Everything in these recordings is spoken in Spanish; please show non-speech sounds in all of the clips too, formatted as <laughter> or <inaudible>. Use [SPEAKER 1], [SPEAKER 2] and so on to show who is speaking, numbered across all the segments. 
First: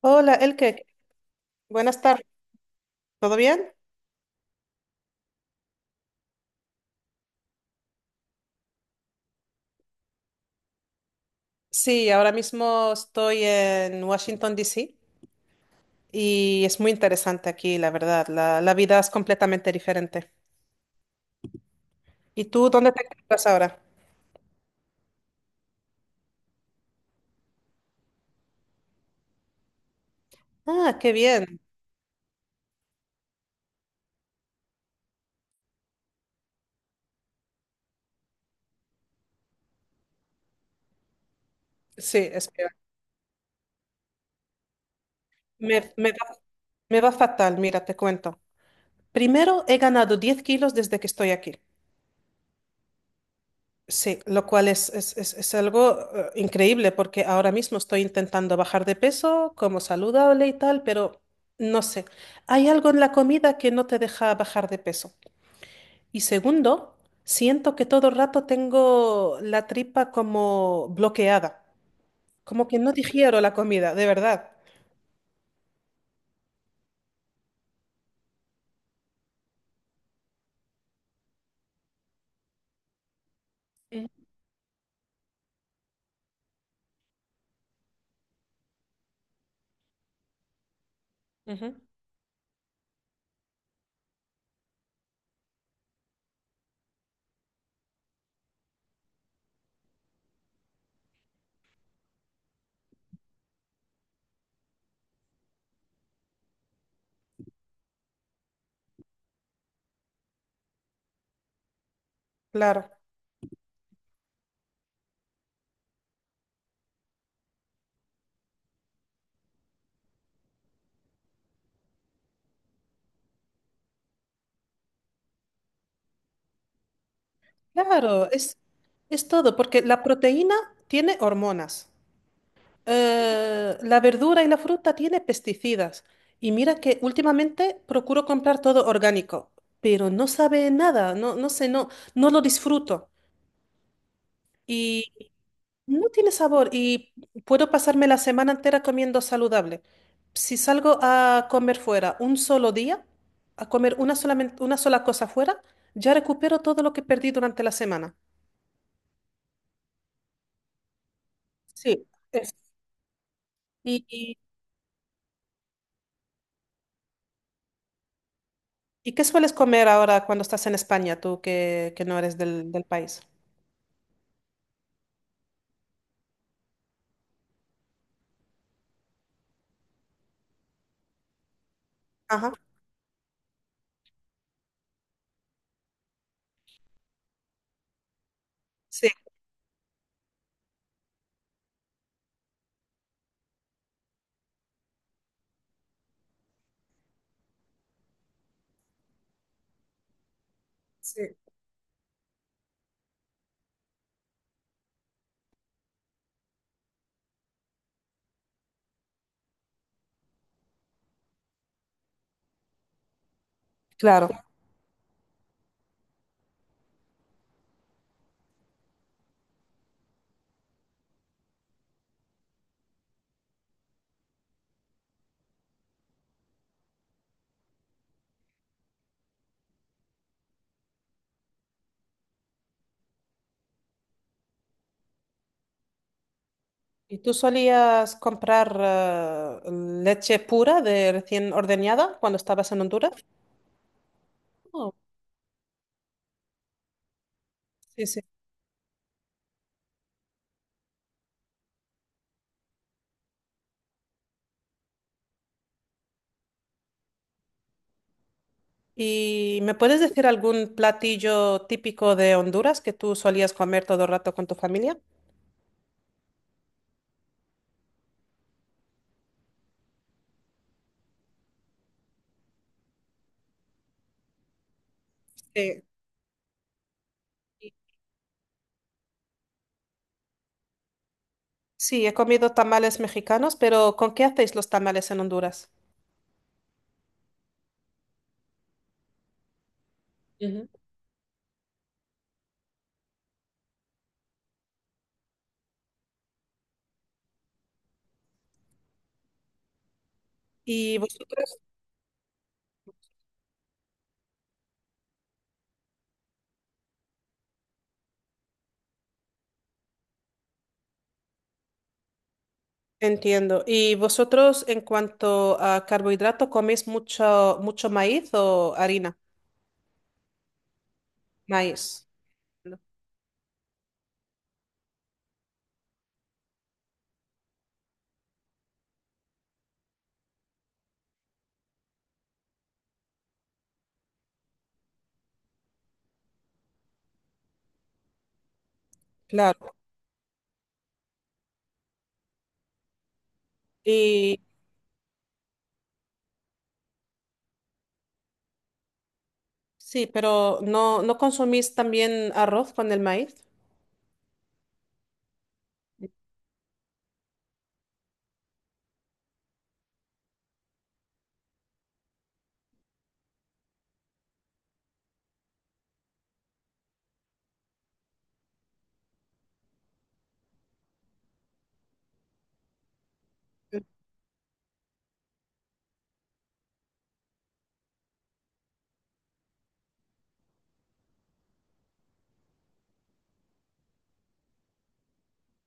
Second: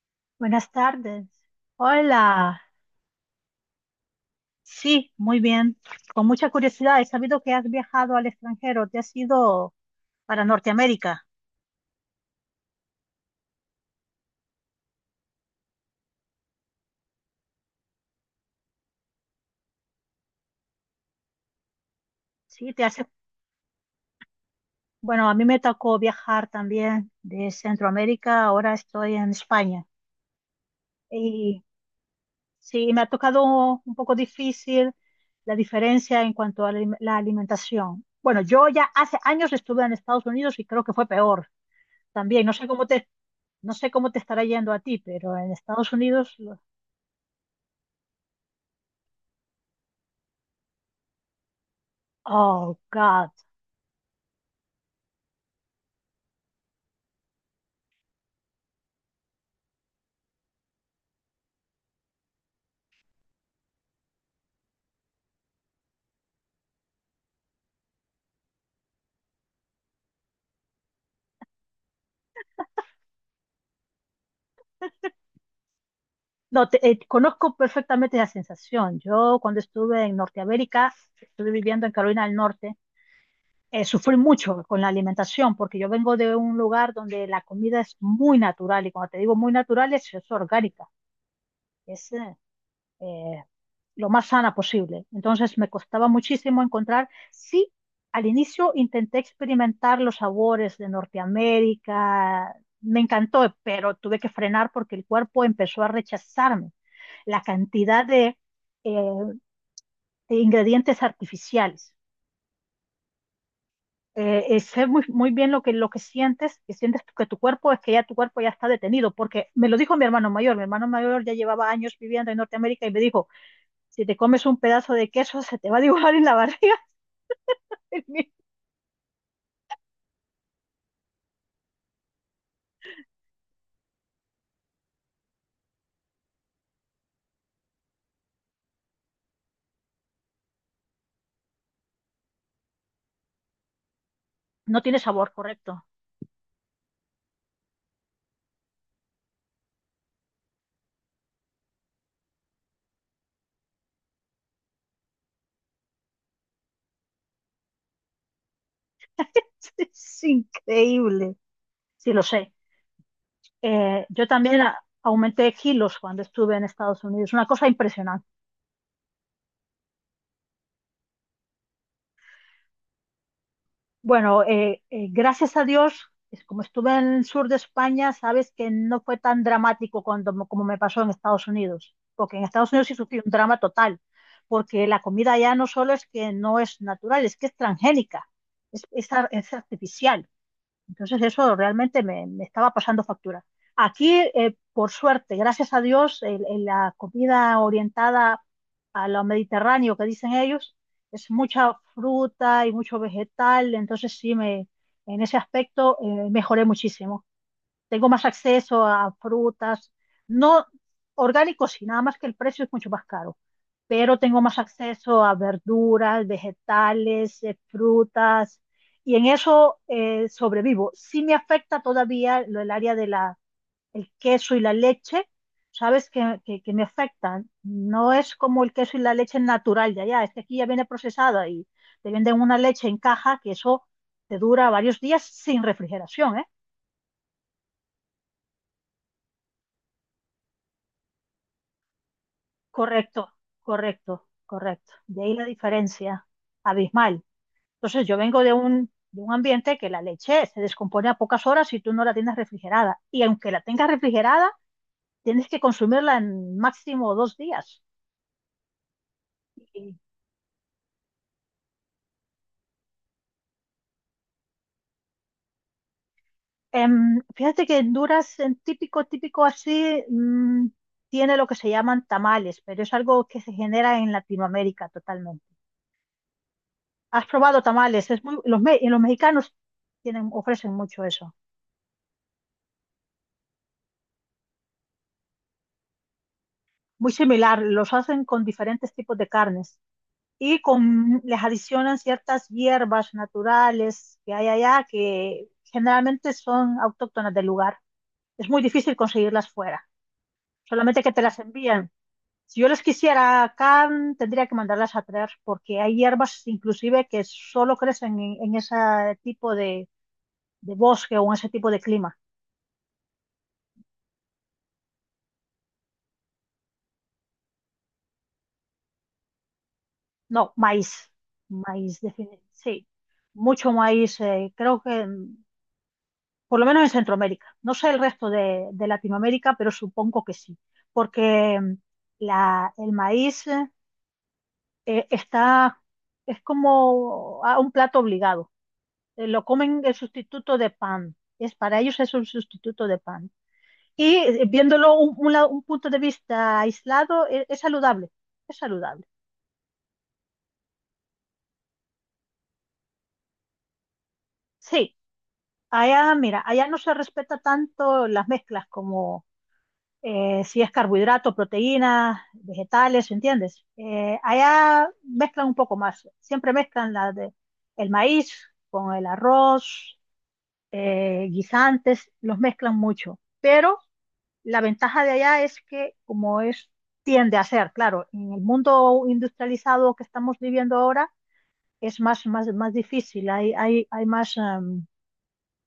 [SPEAKER 1] Hola,
[SPEAKER 2] Buenas
[SPEAKER 1] Elke.
[SPEAKER 2] tardes.
[SPEAKER 1] Buenas tardes.
[SPEAKER 2] Hola.
[SPEAKER 1] ¿Todo bien?
[SPEAKER 2] Sí, muy bien. Con mucha curiosidad, he sabido que has viajado al extranjero. Te has ido para Norteamérica.
[SPEAKER 1] Sí, ahora mismo estoy en Washington, D.C., y es muy interesante aquí, la verdad. La vida es completamente diferente. ¿Y tú
[SPEAKER 2] Sí, te
[SPEAKER 1] dónde te
[SPEAKER 2] hace.
[SPEAKER 1] encuentras ahora?
[SPEAKER 2] Bueno, a mí me tocó viajar también de Centroamérica. Ahora estoy en España.
[SPEAKER 1] Ah, qué bien.
[SPEAKER 2] Y sí, me ha tocado un poco difícil la diferencia en cuanto a la la alimentación. Bueno, yo ya hace años estuve en Estados Unidos y creo que fue peor
[SPEAKER 1] Sí,
[SPEAKER 2] también.
[SPEAKER 1] espera.
[SPEAKER 2] No sé cómo te estará yendo a ti, pero en
[SPEAKER 1] Me,
[SPEAKER 2] Estados
[SPEAKER 1] me va,
[SPEAKER 2] Unidos.
[SPEAKER 1] Me va fatal, mira, te cuento. Primero, he ganado 10 kilos desde que estoy aquí.
[SPEAKER 2] Oh, God.
[SPEAKER 1] Sí, lo cual es algo increíble porque ahora mismo estoy intentando bajar de peso, como saludable y tal, pero no sé, hay algo en la comida que no te deja bajar de peso. Y segundo, siento que todo el rato tengo la tripa como bloqueada, como que no digiero la comida, de verdad.
[SPEAKER 2] No, conozco perfectamente esa sensación. Yo cuando estuve en Norteamérica, estuve viviendo en Carolina del Norte,
[SPEAKER 1] Ujú,
[SPEAKER 2] sufrí mucho con la alimentación porque yo vengo de un lugar donde la comida es muy natural y cuando te digo muy natural es orgánica.
[SPEAKER 1] ujú.
[SPEAKER 2] Eh, lo más sana posible. Entonces me costaba muchísimo encontrar, sí, al inicio intenté experimentar los sabores de Norteamérica, me encantó, pero tuve que frenar porque el cuerpo empezó a rechazarme la cantidad eh, de ingredientes artificiales.
[SPEAKER 1] Claro,
[SPEAKER 2] Sé muy, muy bien lo que sientes, que sientes que tu cuerpo es que ya tu cuerpo ya está detenido, porque me lo dijo mi hermano mayor ya llevaba años viviendo en Norteamérica y me dijo, si te comes un pedazo de queso, se te va a dibujar en la barriga.
[SPEAKER 1] claro,
[SPEAKER 2] <laughs>
[SPEAKER 1] es todo, porque la proteína tiene hormonas. La verdura y la fruta tiene pesticidas. Y mira que últimamente procuro comprar todo orgánico, pero no sabe nada, no, no sé, no, no lo disfruto.
[SPEAKER 2] No tiene
[SPEAKER 1] Y
[SPEAKER 2] sabor, correcto.
[SPEAKER 1] no tiene sabor y puedo pasarme la semana entera comiendo saludable. Si salgo a comer fuera un solo día, a comer una solamente, una sola cosa fuera, ya recupero todo lo que perdí durante la semana.
[SPEAKER 2] <laughs> Es increíble.
[SPEAKER 1] Sí,
[SPEAKER 2] Sí, lo sé.
[SPEAKER 1] es-
[SPEAKER 2] Yo
[SPEAKER 1] Y,
[SPEAKER 2] también aumenté kilos cuando estuve en Estados Unidos. Una cosa impresionante.
[SPEAKER 1] ¿y qué sueles comer ahora cuando estás en España, tú que no eres del país?
[SPEAKER 2] Bueno, gracias a Dios, es como estuve en el sur de España, sabes que no fue tan dramático cuando, como me pasó en Estados Unidos. Porque en
[SPEAKER 1] Ajá,
[SPEAKER 2] Estados Unidos sí sufrí un drama total. Porque la comida ya no solo es que no es natural, es que es transgénica.
[SPEAKER 1] sí,
[SPEAKER 2] Es artificial. Entonces eso realmente me, me estaba pasando factura. Aquí, por suerte, gracias a Dios, la comida orientada a lo mediterráneo que dicen ellos,
[SPEAKER 1] sí.
[SPEAKER 2] es mucha fruta y mucho vegetal, entonces sí, me, en ese aspecto mejoré muchísimo, tengo más acceso a frutas, no orgánicos, y nada más que el precio es mucho más caro, pero
[SPEAKER 1] Claro.
[SPEAKER 2] tengo más acceso a verduras, vegetales, frutas, y en eso sobrevivo. Sí me afecta todavía lo del área de la, el queso y la leche, sabes que me afectan. No es como el queso y la leche natural de allá, es que aquí ya viene procesada y te venden una leche en caja que eso te dura varios días sin refrigeración, ¿eh?
[SPEAKER 1] ¿Y tú solías comprar eh, leche pura de recién ordeñada cuando estabas en Honduras?
[SPEAKER 2] Correcto, correcto, correcto.
[SPEAKER 1] Oh,
[SPEAKER 2] De ahí la diferencia abismal. Entonces
[SPEAKER 1] sí,
[SPEAKER 2] yo
[SPEAKER 1] sí.
[SPEAKER 2] vengo de un ambiente que la leche se descompone a pocas horas si tú no la tienes refrigerada. Y aunque la tengas refrigerada, tienes que consumirla en máximo dos días.
[SPEAKER 1] ¿Y me
[SPEAKER 2] Y,
[SPEAKER 1] puedes decir algún platillo típico de Honduras que tú solías comer todo el rato con tu familia?
[SPEAKER 2] fíjate que Honduras, en típico, típico así, tiene lo que se llaman tamales, pero es algo que se genera en Latinoamérica totalmente.
[SPEAKER 1] Sí.
[SPEAKER 2] ¿Has probado tamales? Es muy, los, y los mexicanos tienen, ofrecen mucho eso.
[SPEAKER 1] Sí, he comido tamales mexicanos, pero ¿con qué hacéis los tamales en Honduras?
[SPEAKER 2] Muy similar, los hacen con diferentes tipos de carnes y
[SPEAKER 1] Ujú.
[SPEAKER 2] con, les adicionan ciertas hierbas naturales que hay allá que generalmente son autóctonas del lugar. Es muy difícil conseguirlas fuera,
[SPEAKER 1] ¿Y
[SPEAKER 2] solamente que te las
[SPEAKER 1] vosotros?
[SPEAKER 2] envían. Si yo las quisiera acá, tendría que mandarlas a traer porque hay hierbas inclusive que solo crecen en ese tipo de bosque o en ese tipo de clima.
[SPEAKER 1] Entiendo. ¿Y vosotros en cuanto a carbohidrato coméis mucho, mucho maíz o harina?
[SPEAKER 2] No, maíz, maíz,
[SPEAKER 1] Maíz. No.
[SPEAKER 2] sí, mucho maíz. Creo que por lo menos en Centroamérica. No sé el resto de Latinoamérica, pero supongo que sí, porque la, el maíz está, es como a un plato obligado. Lo
[SPEAKER 1] Claro.
[SPEAKER 2] comen el sustituto de pan. Es, para ellos es un sustituto de pan. Y
[SPEAKER 1] Y
[SPEAKER 2] viéndolo un un punto de vista aislado, es saludable, es saludable.
[SPEAKER 1] sí, pero ¿no, no consumís también arroz con el maíz?
[SPEAKER 2] Sí, allá, mira, allá no se respeta tanto las mezclas como si es carbohidrato, proteínas, vegetales, ¿entiendes? Allá mezclan un poco más, siempre mezclan la de, el maíz con el arroz, guisantes, los mezclan mucho, pero la ventaja de allá es que como es, tiende a ser, claro, en el mundo industrializado que estamos viviendo ahora, es más, más, más difícil, hay más,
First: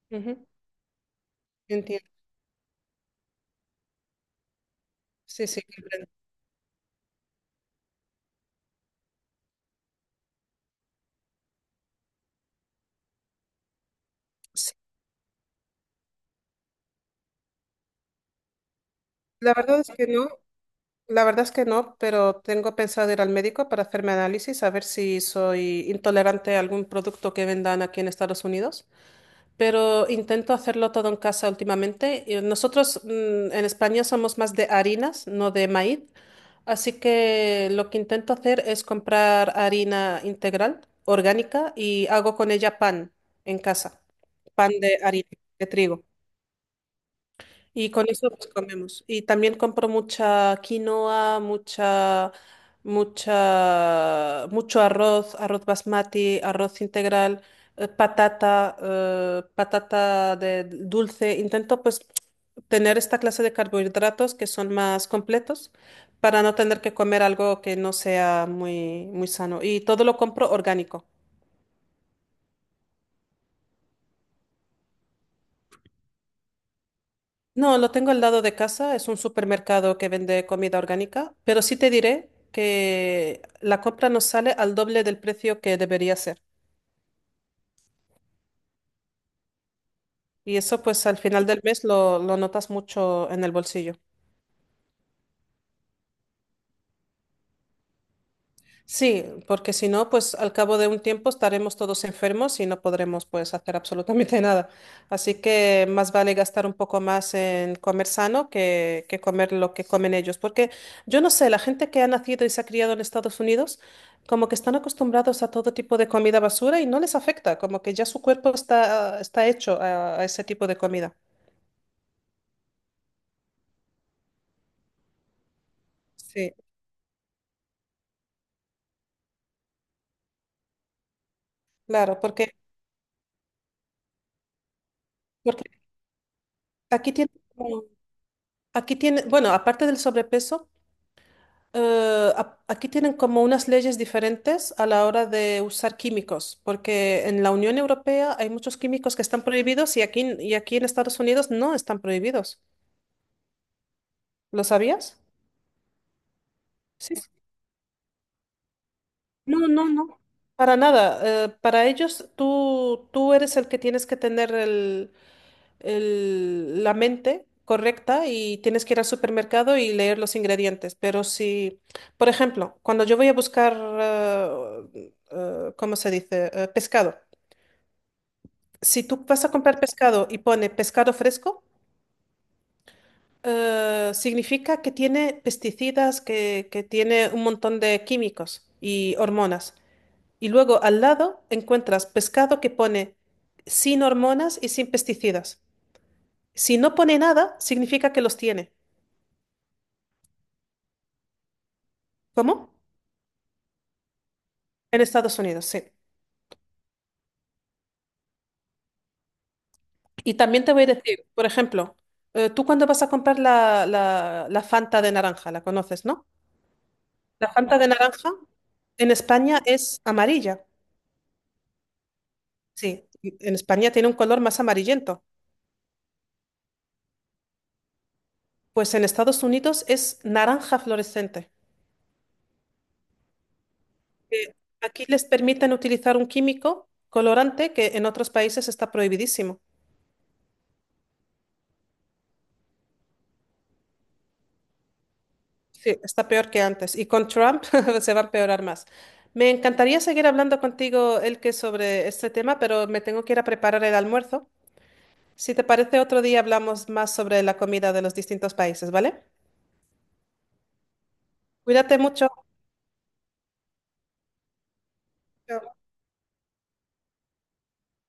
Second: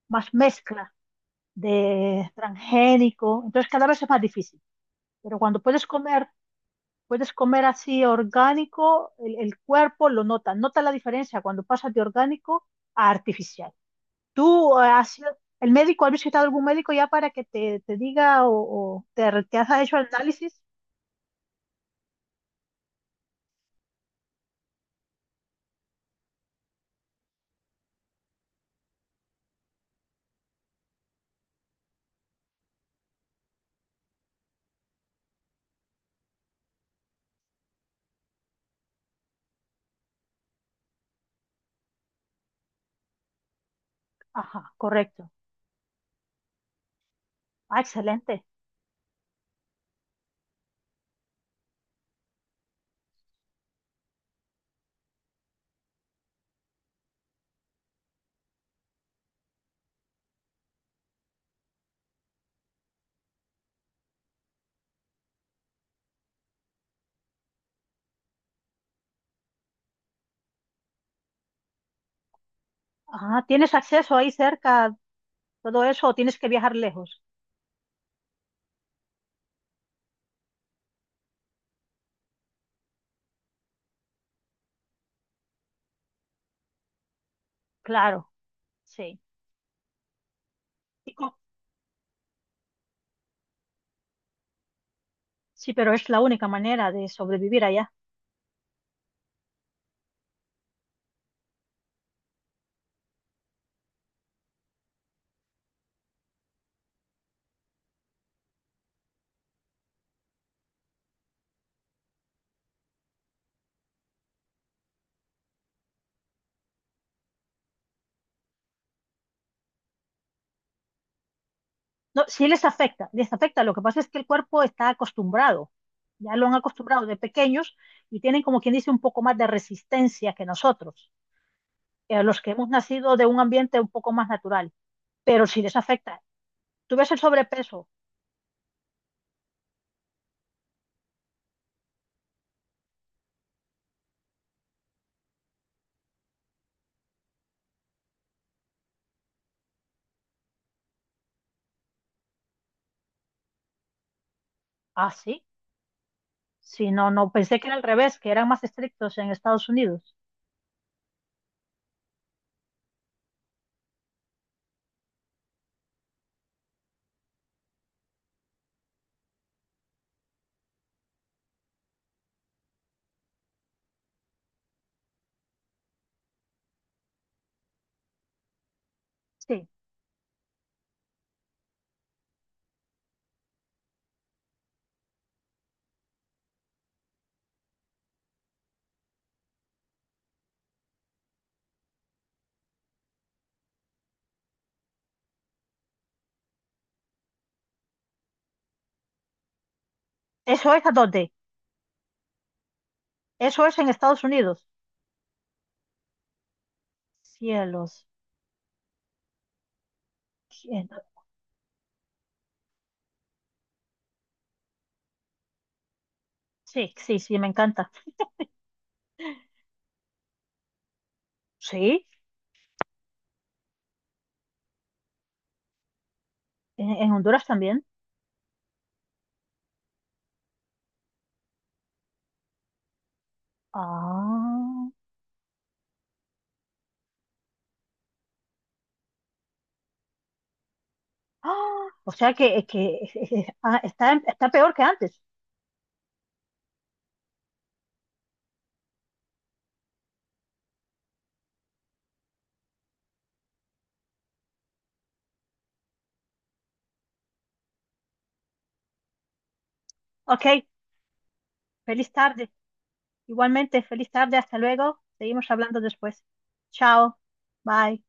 [SPEAKER 2] más
[SPEAKER 1] Ujú,
[SPEAKER 2] mezcla
[SPEAKER 1] entiendo.
[SPEAKER 2] de transgénico, entonces cada vez es más difícil. Pero
[SPEAKER 1] Sí,
[SPEAKER 2] cuando
[SPEAKER 1] sí,
[SPEAKER 2] puedes
[SPEAKER 1] comprendo.
[SPEAKER 2] comer, puedes comer así orgánico, el cuerpo lo nota, nota la diferencia cuando pasas de orgánico a artificial.
[SPEAKER 1] Sí,
[SPEAKER 2] ¿Tú has el médico, has visitado algún médico ya para que te diga o te,
[SPEAKER 1] la
[SPEAKER 2] te has
[SPEAKER 1] verdad es
[SPEAKER 2] hecho
[SPEAKER 1] que
[SPEAKER 2] el
[SPEAKER 1] no,
[SPEAKER 2] análisis?
[SPEAKER 1] la verdad es que no, pero tengo pensado ir al médico para hacerme análisis, a ver si soy intolerante a algún producto que vendan aquí en Estados Unidos. Pero intento hacerlo todo en casa últimamente. Y nosotros, en España somos más de harinas, no de maíz, así que lo que intento hacer es comprar harina integral, orgánica, y hago con ella pan en casa, pan
[SPEAKER 2] Ajá,
[SPEAKER 1] de harina,
[SPEAKER 2] correcto.
[SPEAKER 1] de trigo.
[SPEAKER 2] Ah,
[SPEAKER 1] Y con eso
[SPEAKER 2] excelente.
[SPEAKER 1] pues comemos. Y también compro mucha quinoa, mucha, mucha, mucho arroz, arroz basmati, arroz integral, patata, patata de dulce. Intento pues tener esta clase de carbohidratos que son más completos para no tener que comer algo que no sea muy, muy sano. Y todo lo compro orgánico.
[SPEAKER 2] Ajá, ¿tienes acceso ahí cerca, todo eso, o tienes que viajar lejos?
[SPEAKER 1] No, lo tengo al lado de casa, es un supermercado que vende comida orgánica, pero sí te diré que la compra nos sale al doble del precio que debería ser.
[SPEAKER 2] Claro, sí.
[SPEAKER 1] Y eso pues
[SPEAKER 2] Y
[SPEAKER 1] al final del mes lo notas mucho en el bolsillo.
[SPEAKER 2] sí, pero es la única manera de sobrevivir allá.
[SPEAKER 1] Sí, porque si no, pues al cabo de un tiempo estaremos todos enfermos y no podremos pues hacer absolutamente <laughs> nada. Así que más vale gastar un poco más en comer sano que comer lo que comen ellos. Porque yo no sé, la gente que ha nacido y se ha criado en Estados Unidos, como que están acostumbrados a todo tipo de comida basura y no les afecta, como que ya su cuerpo está, está hecho a ese tipo de comida.
[SPEAKER 2] No, sí les afecta, les afecta. Lo que pasa es que el cuerpo está acostumbrado, ya lo
[SPEAKER 1] Sí,
[SPEAKER 2] han acostumbrado de pequeños y tienen como quien dice un poco más de resistencia que nosotros,
[SPEAKER 1] claro,
[SPEAKER 2] los que
[SPEAKER 1] porque,
[SPEAKER 2] hemos nacido de un ambiente un poco más natural. Pero sí
[SPEAKER 1] porque
[SPEAKER 2] les afecta. ¿Tú ves
[SPEAKER 1] aquí
[SPEAKER 2] el
[SPEAKER 1] tiene, como-
[SPEAKER 2] sobrepeso?
[SPEAKER 1] aquí tiene, bueno, aparte del sobrepeso. Aquí tienen como unas leyes diferentes a la hora de usar químicos, porque en la Unión Europea hay muchos químicos que están prohibidos y aquí en Estados Unidos no están prohibidos. ¿Lo
[SPEAKER 2] Ah,
[SPEAKER 1] sabías?
[SPEAKER 2] sí. Sí, no, no, pensé que era al revés, que eran más estrictos en
[SPEAKER 1] No,
[SPEAKER 2] Estados
[SPEAKER 1] no,
[SPEAKER 2] Unidos.
[SPEAKER 1] no, para nada. Para ellos, tú eres el que tienes que tener el- la mente correcta y tienes que ir al supermercado y leer los ingredientes. Pero si, por ejemplo, cuando yo voy a buscar, ¿cómo se dice? Pescado. Si tú vas a
[SPEAKER 2] Sí,
[SPEAKER 1] comprar pescado y pone pescado fresco, significa que tiene pesticidas, que tiene un montón de químicos y hormonas. Y luego al lado encuentras pescado que pone sin hormonas y sin pesticidas. Si no pone nada, significa que los tiene.
[SPEAKER 2] eso es a dónde.
[SPEAKER 1] ¿Cómo?
[SPEAKER 2] Eso es en Estados Unidos.
[SPEAKER 1] En Estados Unidos, sí.
[SPEAKER 2] Cielos.
[SPEAKER 1] Y también te voy a decir, por ejemplo, tú cuando vas a comprar la Fanta de naranja, la conoces, ¿no?
[SPEAKER 2] Sí, sí, sí, me
[SPEAKER 1] La Fanta de
[SPEAKER 2] encanta.
[SPEAKER 1] naranja en España es amarilla.
[SPEAKER 2] Sí,
[SPEAKER 1] Sí, en España tiene un color más amarillento.
[SPEAKER 2] en Honduras también.
[SPEAKER 1] Pues en Estados Unidos es naranja fluorescente. Que
[SPEAKER 2] Ah.
[SPEAKER 1] aquí les permiten utilizar un químico colorante que en otros países está prohibidísimo.
[SPEAKER 2] <gasps> ¡Ah! O sea que ah, está, está peor que antes.
[SPEAKER 1] Sí, está peor que antes. Y con Trump <laughs> se va a empeorar más. Me encantaría seguir hablando contigo, Elke, sobre este tema, pero me tengo que ir a preparar el almuerzo. Si te parece, otro día hablamos más sobre la comida de los distintos países, ¿vale?
[SPEAKER 2] Ok,
[SPEAKER 1] Cuídate
[SPEAKER 2] feliz
[SPEAKER 1] mucho.
[SPEAKER 2] tarde. Igualmente, feliz tarde. Hasta luego. Seguimos hablando
[SPEAKER 1] Chao.
[SPEAKER 2] después. Chao. Bye.